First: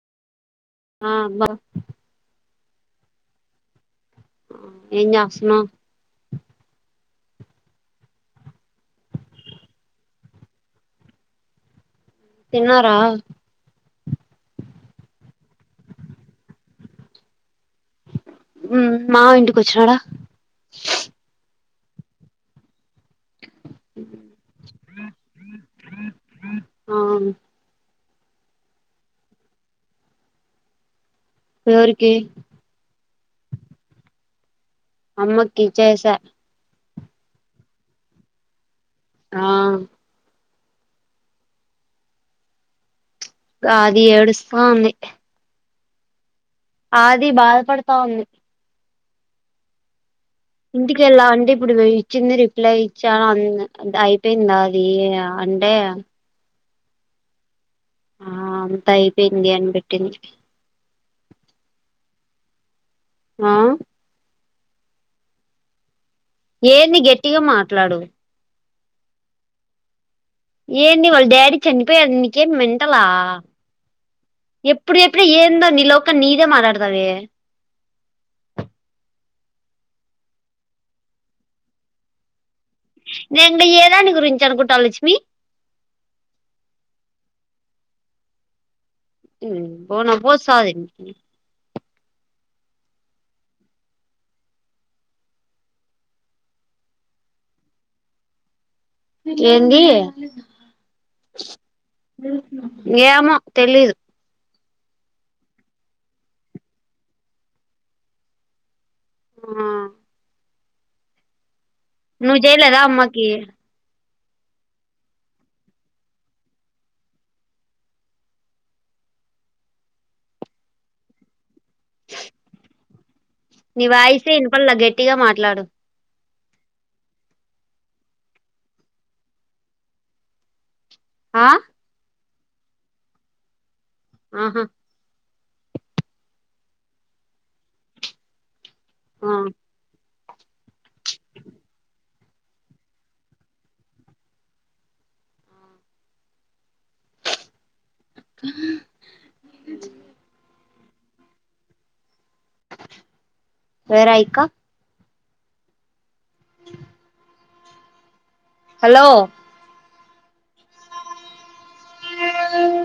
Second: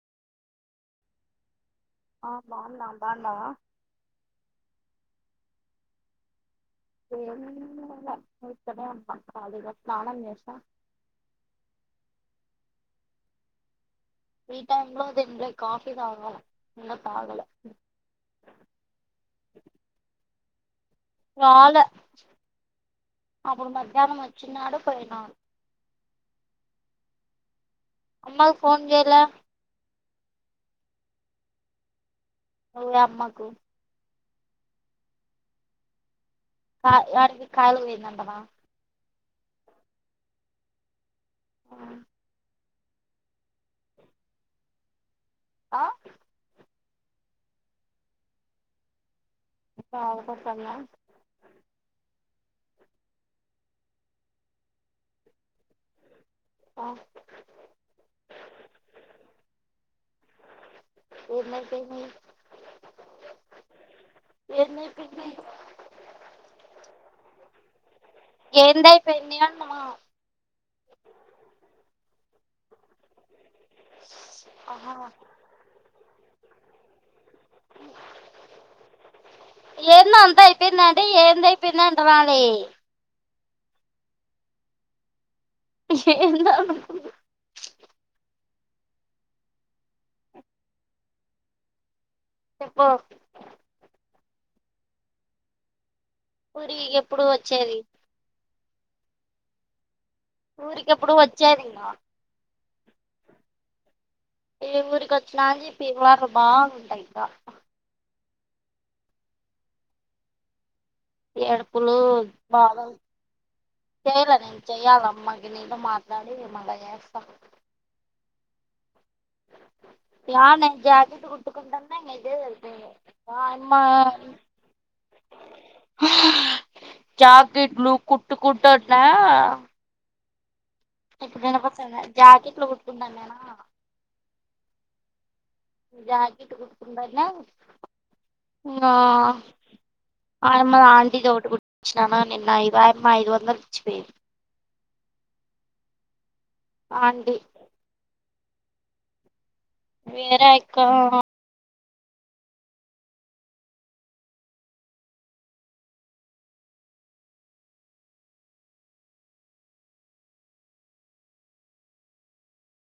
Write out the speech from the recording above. ఆ బ ఆ బాగున్నా బాగున్నావ ఏం జెస్తున్నావ్ ఏ ఇక్కడ అ కాళగా పలాను అన్వేష తిన్నారా ఫ్రీ టైం లో అది ఇంట కాఫీ తాగల ఎన్న తాగాలే మ్మ్ మావ ఇంటికి వచ్చినడా రాలె అప్పుడు మధ్యాహ్నం వచ్చినడు పోయినాడు ఆ అమ్మా కీ ఫన్ చేయలే ఎవరికి మీ అమ్మకు అమ్మకి ఇచ్చేసా కా ఏడికి కాలు పోయిందంటనా ఆ అహ అది ఏడుస్తా ఉంది ఆ అది బాధపడతా ఉంది బాధపడతా ఇంటికెళ్ళా అంటే ఇప్పుడు ఇచ్చింది రిప్లై ఇచ్చా అంది అయిపోయిందా అది అంటే ఆహ ఆ అంతా అయిపోయింది అని పెట్టింది ఏందైపోయింది ఆ ఏం చెప్పింది నీకు ఏన్ని గట్టిగా మాట్లాడు ఏంది అయిపోయింది అంటున్నా ఏంది వాళ్ళ డాడీ చనిపోయాడు నీకేం మెంటలా ఆహా ఎప్పుడు ఎప్పుడ ఏందో నీ లోక నీదే మాట్లాడతావే ఏంది అంత అయిపోయింద అంటే ఏంది అయిపోయిందంట అనే నేను ఏదాని గురించి అనుకుంటా లక్ష్మి ఏ [inaudible] హు పోనా పోజ సదా నికి చెప్పు ఊరి ఎప్పుడు వచ్చేది ఏంది ఊరికి ఎప్పుడు వచ్చేది మా ఏమో తెలియదు ఏ ఊరికి వచ్చినాని చెప్పి వాటర్ బాగుగుంటాయి ఇంకా ఆ ఏడ నువ్వు జయలేదా అమ్మాకి చేయలే నేను చెయ్యాల అమ్మాకి నీతో మాట్లాడి మల్ల చేస్తా ఏడ నే జాకెట్ కుట్టుకుంటున్న ఇంగ ఇదే సరిపోయింది ఆయమ్మ నీ వాయిస్ ఇనపల్లె గట్టిగా మాట్లాడు జాకిట్లు కుట్టుకుంటున్న ఎప్పుడు ఆ ఇనపడుతోందా జాకెట్ లు కుట్టుకుంటున్నా ఉహు జాకట్ కుట్టుకుంటున్నా ఆ అ ఆమ్మ ఆంటీ దోటి కుట్టిచ్చిననా నిన్న ఐ అమ్మ ఐదు వందలు ఇచ్చిపోయింది అంటి [unintelligible] వేర ఎక్కువ వేర ఇంకా [inaudible] హాల్లో ఆ [inaudible]